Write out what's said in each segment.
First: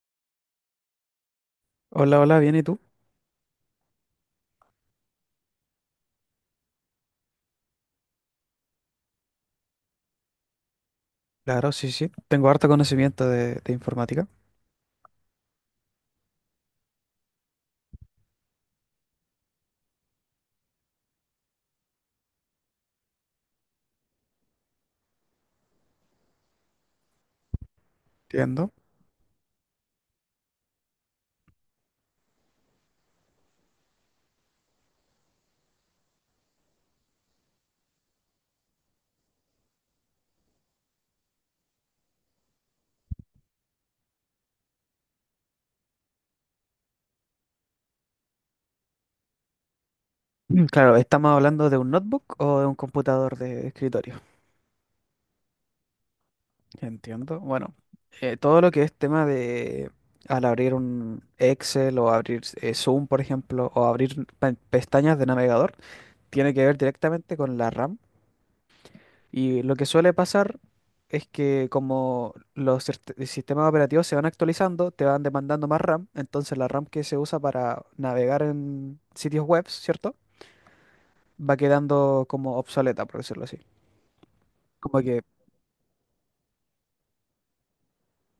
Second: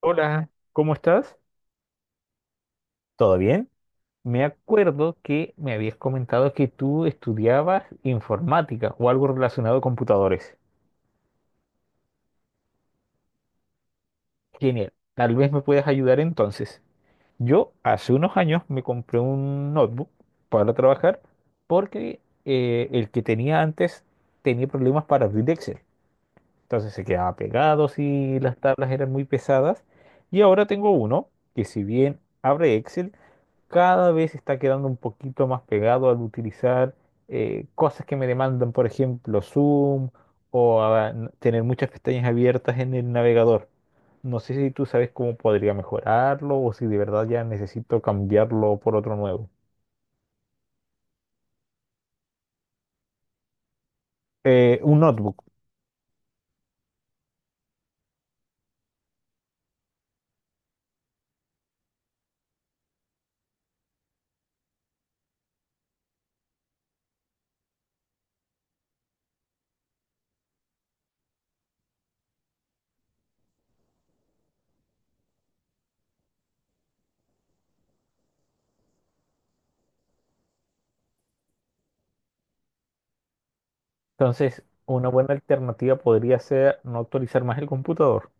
Hola, ¿cómo estás? Hola, hola, bien, ¿y tú? ¿Todo bien? Me acuerdo que me habías comentado que tú estudiabas informática o algo relacionado a computadores. Claro, sí, sí. Tengo harto conocimiento de informática. Genial. Tal vez me puedas ayudar entonces. Yo hace unos años me compré un notebook para trabajar porque el que tenía antes tenía problemas para abrir Excel. Entonces se quedaba pegado si las Entiendo. tablas eran muy pesadas. Y ahora tengo uno que si bien abre Excel, cada vez está quedando un poquito más pegado al utilizar cosas que me demandan, por ejemplo, Zoom o tener muchas pestañas abiertas en el navegador. No sé si tú sabes cómo podría mejorarlo o si de verdad ya necesito cambiarlo por otro nuevo. Claro, ¿estamos hablando de un notebook o de un computador de escritorio? Un notebook. Entiendo. Bueno, todo lo que es tema de al abrir un Excel o abrir Zoom, por ejemplo, o abrir pestañas de navegador, tiene que ver directamente con la RAM. Y lo que suele pasar es que como los sistemas operativos se van actualizando, te van demandando más RAM. Entonces, la RAM que se usa para navegar en sitios web, ¿cierto? Va quedando como obsoleta, por decirlo así. Entonces, Como una que, buena alternativa podría ser no actualizar más el computador.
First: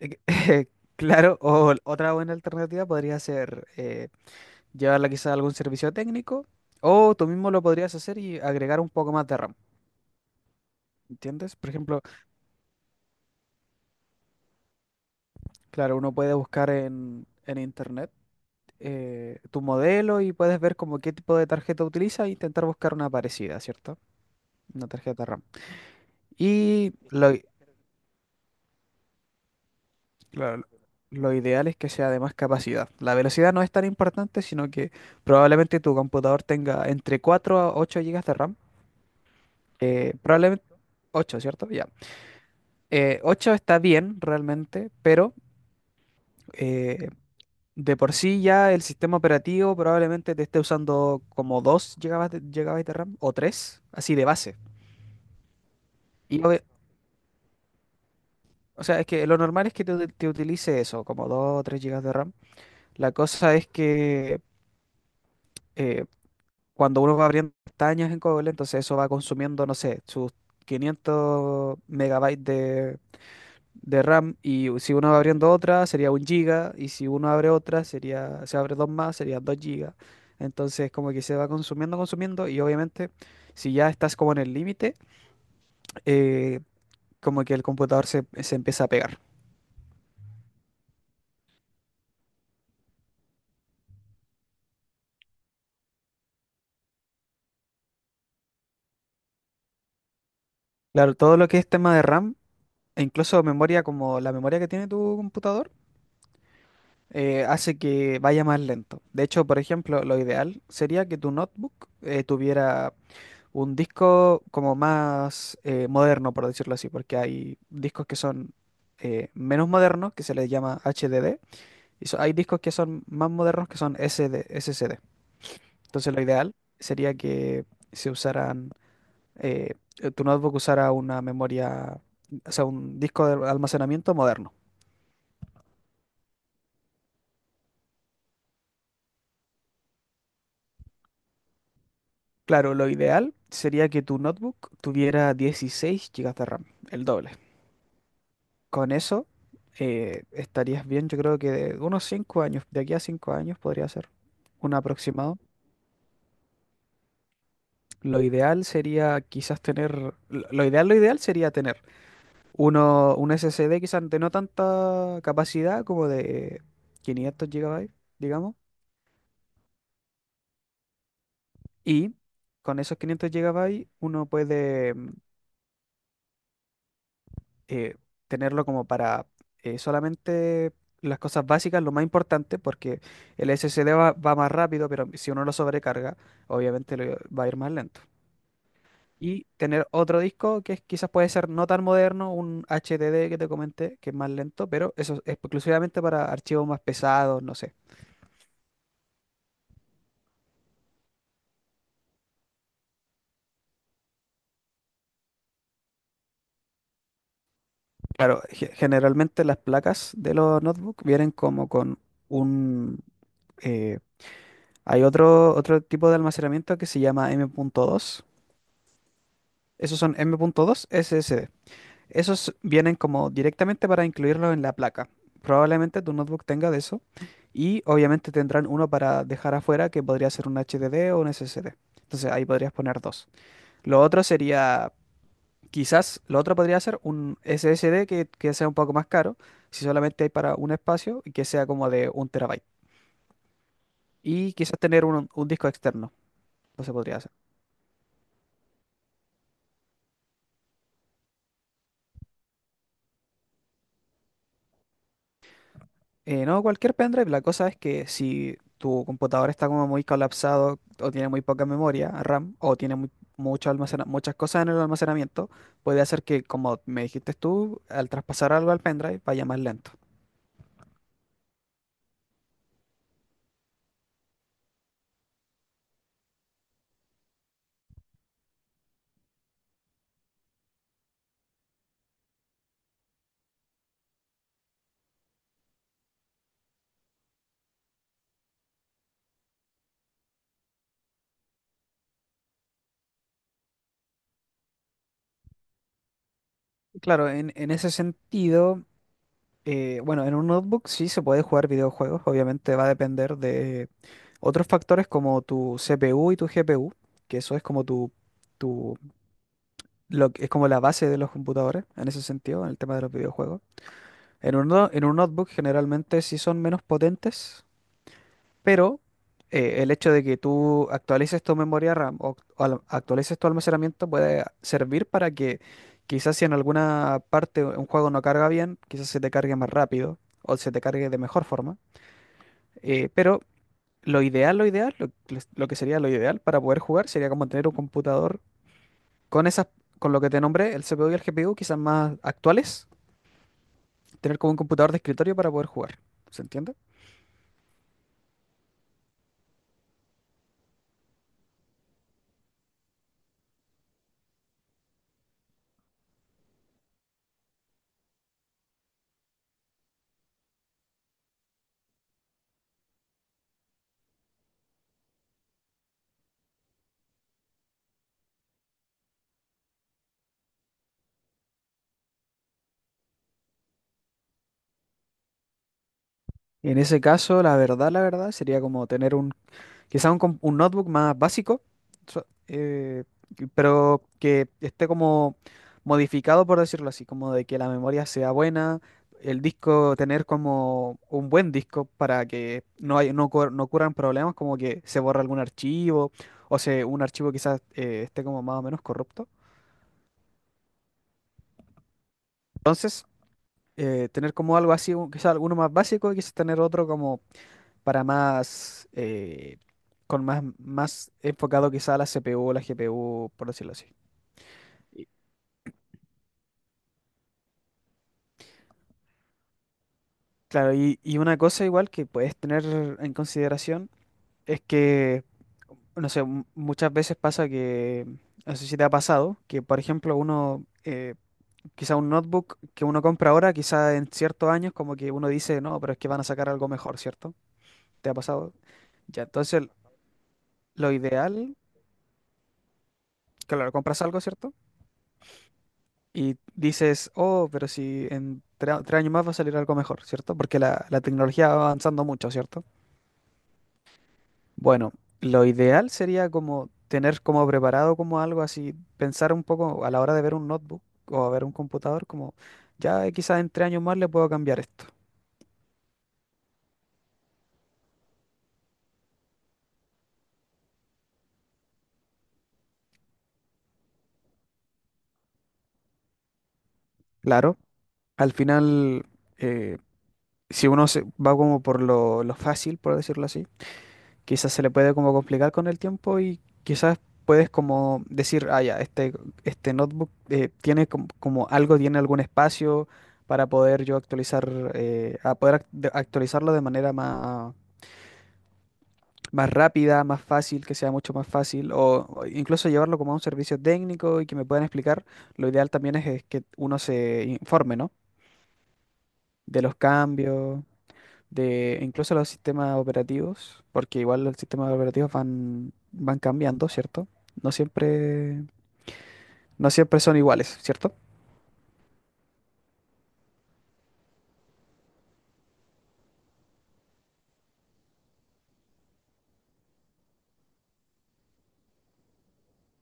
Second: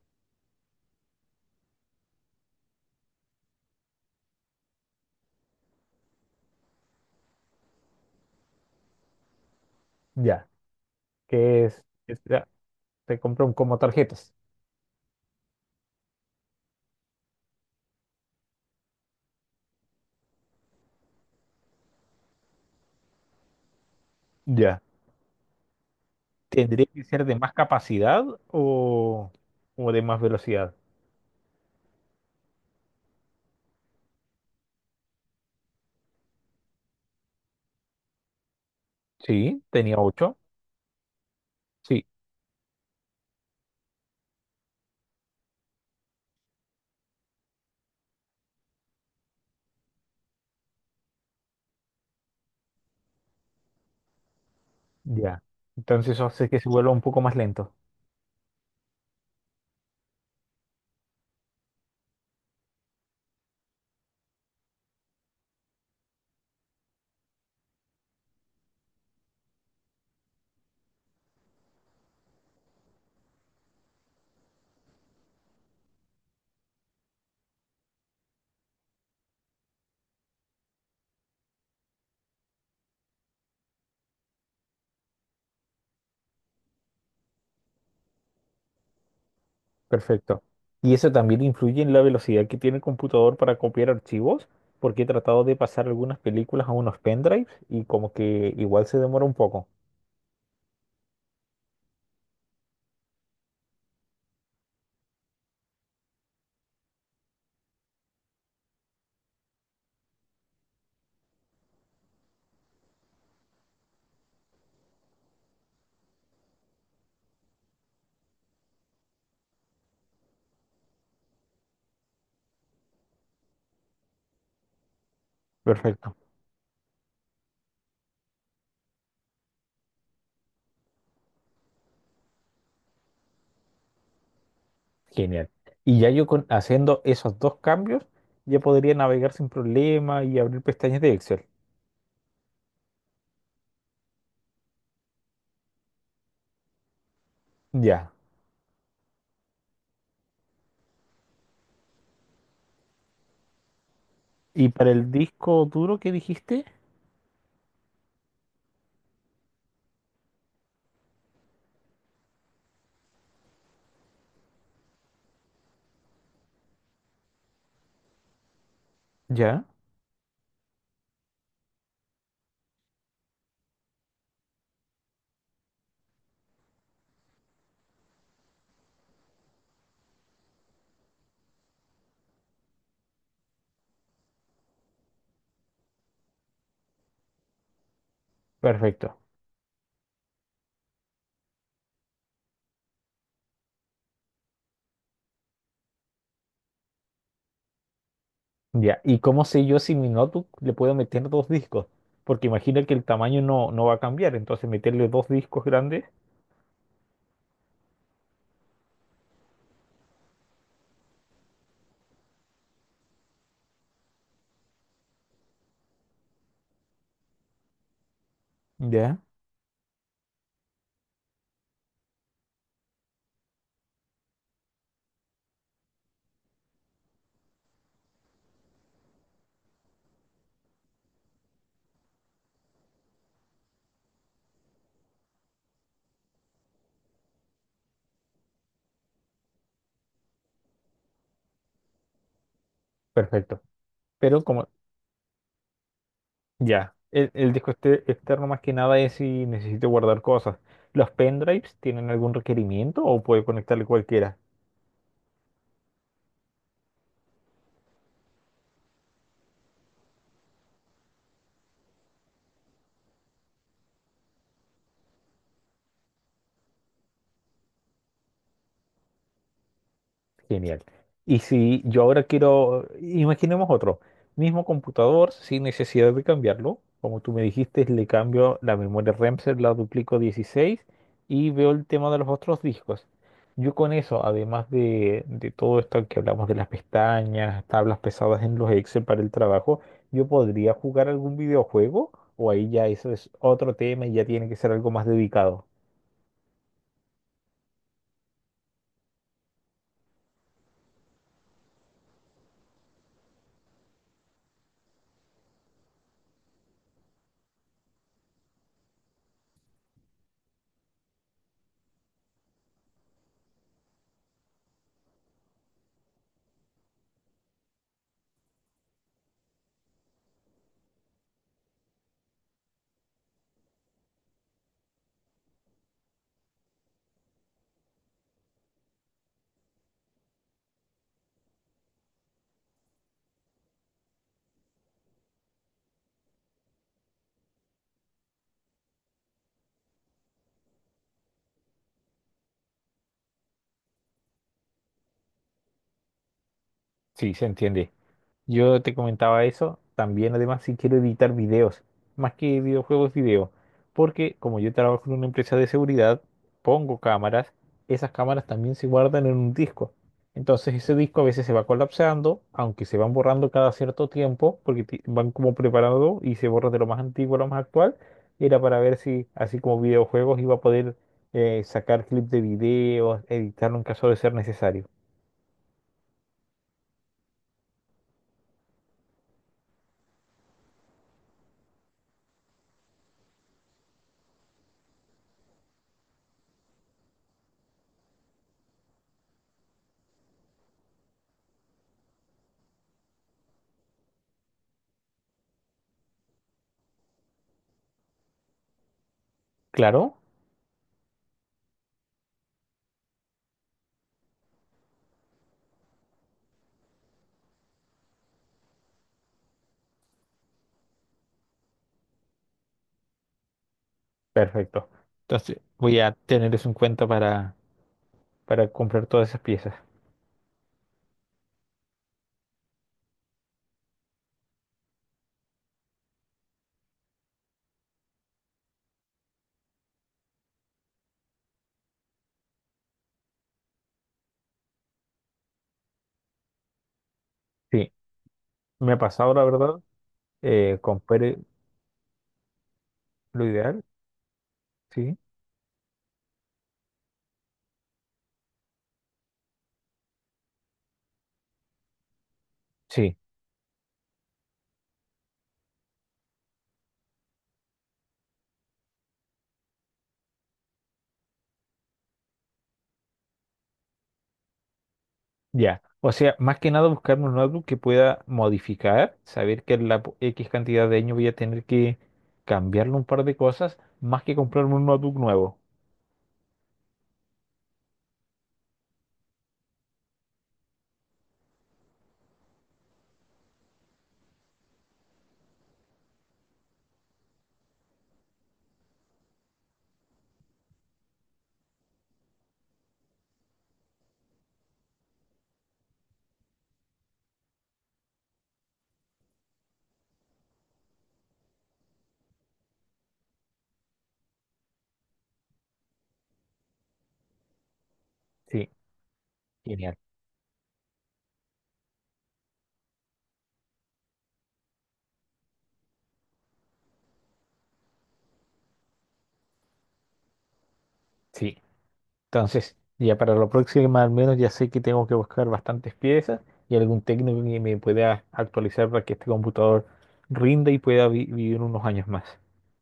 claro, o otra buena alternativa podría ser llevarla quizá a algún servicio técnico, o tú mismo lo podrías hacer y agregar un poco más de RAM, Ya, ¿entiendes? Por ejemplo, ya, se compra un como tarjetas. claro, uno puede buscar en internet, tu modelo, y puedes ver como qué tipo de tarjeta utiliza e intentar buscar una parecida, ¿cierto? Ya. Una tarjeta RAM. ¿Tendría Y que ser de más capacidad o de más lo, velocidad? lo ideal es que sea de más capacidad. La velocidad no es tan importante, sino que probablemente tu computador tenga entre 4 a 8 gigas de RAM. Sí, tenía ocho. Probablemente 8, ¿cierto? Ya. Sí, 8 está bien realmente, pero eh, de por sí ya el sistema operativo probablemente te esté usando como 2 gigabytes GB de RAM o 3, así de base. ya. Entonces eso Y hace que obvi- se vuelva un poco más lento. O sea, es que lo normal es que te utilice eso, como 2 o 3 gigas de RAM. La cosa es que eh, cuando uno va abriendo pestañas en Cobol, entonces eso va consumiendo, no sé, sus 500 megabytes de RAM. Y si uno va abriendo otra, sería un giga. Y si uno abre otra, sería, se abre dos más, serían 2 gigas. Entonces, como que se va consumiendo, consumiendo. Y obviamente, si ya estás como en el límite, eh, como que el computador se empieza a pegar. Perfecto. Y eso también influye en la velocidad que tiene el computador para copiar archivos, porque he tratado de pasar algunas películas a unos pendrives y como que igual se demora un poco. Claro, todo lo que es tema de RAM, e incluso memoria, como la memoria que tiene tu computador, hace que vaya más lento. De hecho, por ejemplo, lo ideal sería que tu notebook tuviera un disco como más moderno, por decirlo así, porque hay discos que son menos modernos, que se les llama HDD, y hay discos que son más modernos, que son SD, SSD. Entonces, Perfecto. lo ideal sería que se usaran, eh, tu notebook usara una memoria, o sea, un disco de almacenamiento moderno. Genial. Y ya yo con, haciendo esos dos cambios, ya podría navegar sin problema y abrir pestañas de Excel. Claro, lo ideal sería que tu notebook tuviera 16 gigas de RAM, el doble. Ya. Con eso estarías bien. Yo creo que de unos 5 años, de aquí a 5 años podría ser ¿Y un para el aproximado. disco duro que dijiste? Lo ideal sería quizás tener, lo ideal sería tener un SSD, quizás de no tanta capacidad, como de 500 gigabytes, digamos. Ya, Y con esos 500 gigabytes uno puede eh, tenerlo como para solamente las cosas básicas, lo más importante, porque el SSD va más rápido, pero si uno lo sobrecarga, obviamente le va a ir más lento. perfecto. Y tener otro disco quizás puede ser no tan moderno, un HDD que te comenté, que es más lento, pero eso es exclusivamente para archivos más pesados, no sé. Ya, ¿y cómo sé yo si mi notebook le puedo meter dos discos? Porque imagina que el tamaño no va a cambiar, entonces meterle dos discos grandes. Claro, generalmente las placas de los notebooks vienen como con un... eh, hay otro tipo de almacenamiento que se llama M. punto dos. Ya, Esos son M.2 SSD. Esos vienen como directamente para incluirlo en la placa. Probablemente tu notebook tenga de eso. Y obviamente tendrán uno para dejar afuera, que podría ser un HDD o un SSD. Entonces ahí podrías poner dos. Lo otro sería, quizás, lo otro podría ser un SSD que sea un poco más caro, si solamente hay para un espacio, y que sea como de un terabyte. perfecto. Pero Y como, quizás tener un disco externo. No se ya, podría hacer. el disco externo más que nada es si necesito guardar cosas. ¿Los pendrives tienen algún requerimiento o puede conectarle cualquiera? No, cualquier pendrive. La cosa es que si tu computador está como muy colapsado, o tiene muy poca memoria RAM, o tiene muchas cosas en el almacenamiento, puede hacer que, como me dijiste tú, al traspasar algo al pendrive vaya más lento. Genial. Y si yo ahora quiero, imaginemos otro, mismo computador sin necesidad de cambiarlo, como tú me dijiste, le cambio la memoria RAM, se la duplico a 16 y veo el tema de los otros discos. Yo con eso, además de todo esto que hablamos de las pestañas, tablas pesadas en los Excel para el trabajo, yo podría jugar algún videojuego o ahí ya eso es otro tema y ya tiene que ser algo más dedicado. Claro, en ese sentido. Bueno, en un notebook sí se puede jugar videojuegos. Obviamente va a depender de otros factores como tu CPU y tu GPU, que eso es como tu, lo que es como la base de los computadores en ese sentido, en el tema de los videojuegos. En un, no- en un notebook generalmente sí son menos potentes, pero el hecho de que tú actualices tu memoria RAM, actualices tu almacenamiento, puede servir para que quizás si en alguna parte un juego no carga bien, quizás se te cargue más rápido o se te cargue de mejor forma. Pero lo que sería lo ideal para poder jugar sería como tener un computador con esas, con lo que te nombré, el CPU y el GPU, quizás más actuales, tener como un computador de escritorio para poder jugar. ¿Se entiende? Sí, se entiende. Yo te comentaba eso, también además si quiero editar videos, más que videojuegos, video, porque como yo trabajo en una empresa de seguridad, pongo cámaras, esas cámaras también se guardan en un disco. Entonces ese disco a veces se va colapsando, aunque se van borrando cada cierto tiempo, porque van como preparando y se borra de lo más antiguo a lo más actual, era para ver si así como videojuegos iba a poder sacar clips de videos, editarlo en caso de ser necesario. En ese caso, la verdad, sería como tener un. Quizás un notebook más básico, so- eh, pero que esté como modificado, por decirlo así, como de que la memoria sea buena, el disco, tener como un buen disco para que no ocurran problemas, como que se borra algún archivo, o un archivo quizás esté como más o menos corrupto. Claro. Entonces, tener como algo así, quizás alguno más básico, y quizás tener otro como para más, con más enfocado quizá a la CPU o la GPU, por decirlo así. Perfecto. Y- Entonces voy a tener eso en cuenta para comprar todas esas piezas. Claro, y una cosa igual que puedes tener en consideración es que, no sé, muchas veces pasa que, no sé si te ha pasado, que por ejemplo uno, quizá un notebook que uno compra ahora, quizá en ciertos años como que uno dice, no, pero es que van a sacar algo mejor, ¿cierto? Sí, ¿Te ha pasado? me ha Ya, pasado la entonces verdad. Lo Compré ideal, lo claro, ideal. compras algo, ¿cierto? Sí, Y dices, oh, pero si en 3 años más va a salir algo mejor, ¿cierto? Porque la tecnología va avanzando mucho, ¿cierto? sí, Bueno, lo ideal sería como tener como preparado como algo así, pensar un poco a la hora de ver un notebook o a ver un computador, como ya, quizás en 3 años más le puedo cambiar esto. ya. O sea, más que nada buscarme un notebook que pueda modificar, saber que en la X cantidad de años voy a tener que cambiarle un par de cosas, más que comprarme un notebook nuevo. Claro, al final, eh, si uno se va como por lo fácil, por decirlo así, quizás se le puede como complicar con el tiempo, y quizás puedes como decir, ah, ya, este notebook tiene como, algo, tiene algún espacio para poder yo actualizar, a poder act- de- actualizarlo de manera más rápida, más fácil, que sea mucho más fácil, o incluso llevarlo como a un servicio técnico y que me puedan explicar. Lo ideal también es que uno se informe, ¿no? Sí, De los genial. cambios, de incluso los sistemas operativos, porque igual los sistemas operativos van cambiando, ¿cierto? No siempre, no siempre son iguales, ¿cierto? Sí. Entonces, ya para la próxima al menos ya sé que tengo que buscar bastantes piezas y algún técnico que me pueda actualizar para que este computador rinda y pueda vivir unos años más.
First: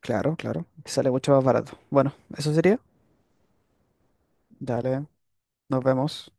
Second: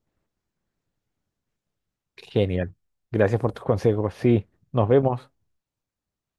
Claro, claro. Sale mucho más barato. Bueno, eso Genial. sería. Gracias por tus consejos. Sí, nos Dale, vemos. nos vemos.